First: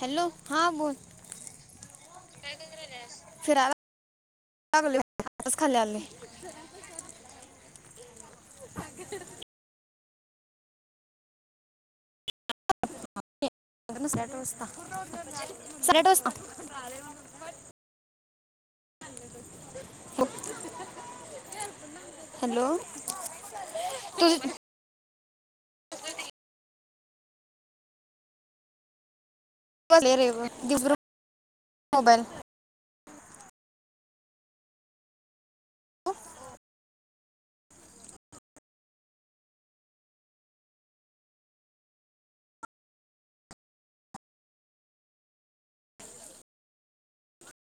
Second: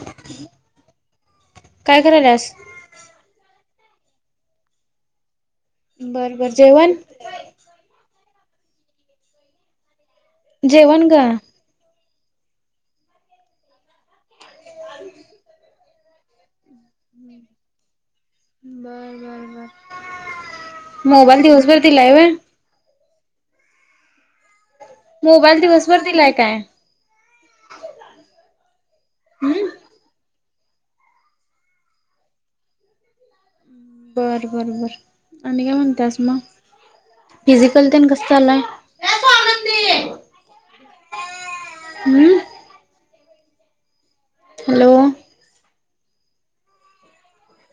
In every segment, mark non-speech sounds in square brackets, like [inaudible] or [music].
Hello हा बोल. काय करायलास [unintelligible] बर बर जेवण जेवण ग? [unintelligible] साडे आठ वाजता? हम्म. मोबाईल दिवसभर दिलाय व्हय हॅलो. [unintelligible] मोबाईल दिवसभर दिलाय काय हम्म. [unintelligible] मोबाईल. बर बर बर आणि काय म्हणतास मग, फिजिकल तेन कसं चाललंय. [unintelligible] हॅलो.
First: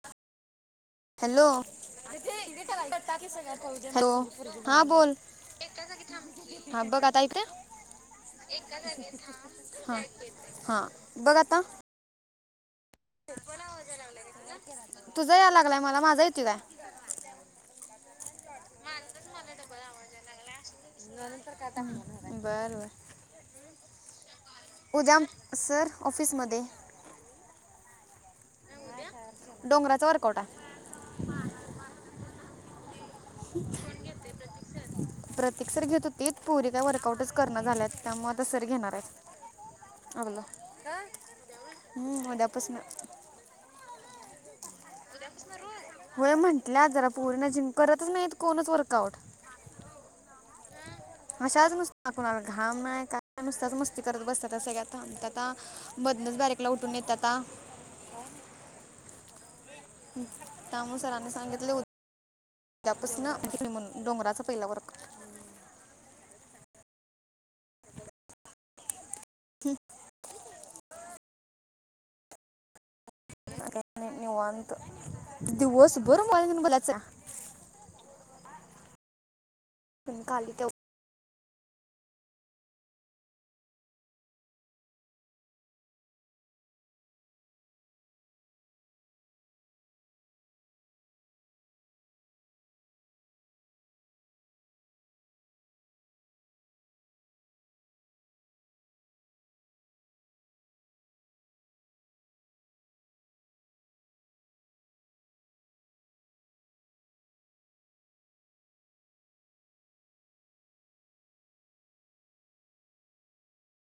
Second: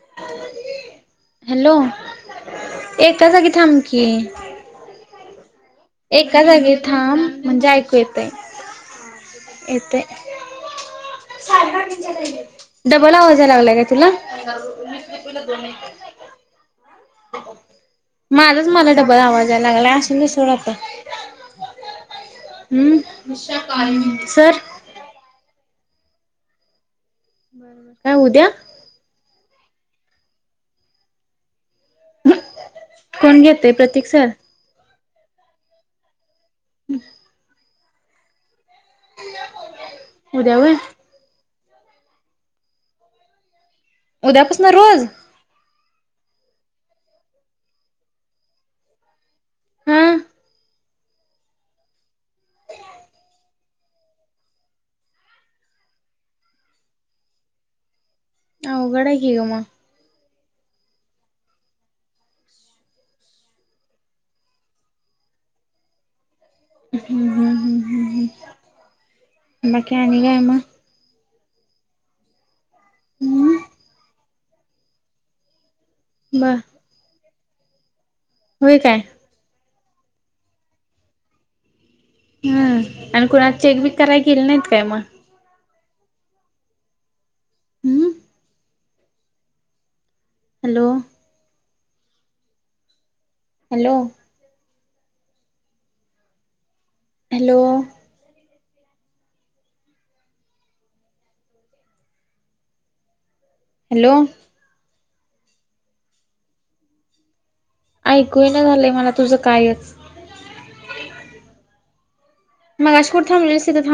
[unintelligible] हॅलो एका जागी थांब की हॅलो हां बोल. एका जागी थांब एका की, जागी हां बघ थांब आता येतंय. म्हणजे ऐकू येतय येतय हा हा बघ आता. डबल आवाज या लागलाय का तुला? तुझा या लागलाय मला माझा येतो काय माझाच मला डबल आवाज याय लागलाय आसून [unintelligible] आता. झाल तर काय आता बरं बर. Usha colony sir. उद्या म सर ऑफिसमध्ये. बरोबर काय ऊद्या? डोंगराचा वर्क आवटा. कोण घेतेय प्रतीक सर? प्रतिक सर घेत होतीत पोरी काय वर्कआउटच कर न झाल्यात, त्यामुळ ते सर घेणार आहेत. हा बोला उद्या व्हय. हम्म उद्यापासन. उद्यापासन रोज? उद्यापासन रोज? होय म्हंटल्यात जरा पोरी न जिम करतच नाही कोणच वर्कआउट. हम्म. अशाच नुस्तं कोणाला घाम नाही काय नुसत्याच मस्ती करत बसतात त्या सगळ्या थांबत्यात ता मधनच बारीकला उठून येतात ता. अवघड हाय की ग म. त्यामुळ सरांनी सांगितलय उद्य द्या पासन डोंगराच पहिला वर्क हम्म हम्म हम्म ह बाकी आणी काय म? हम्म आता काई निवांत दिवसभर मोबाईल बर घेऊन बोलायचं? होय काय? पण काली हम्म आणि कुणाला चेक बी कराय केले नाहीत काय मगं? हम्म. हॅलो. हॅलो. हॅलो. हॅलो. ऐकू येईना झालंय मला तुझं कायच. मगाशी कुठं थांबलीस तिथं थांब.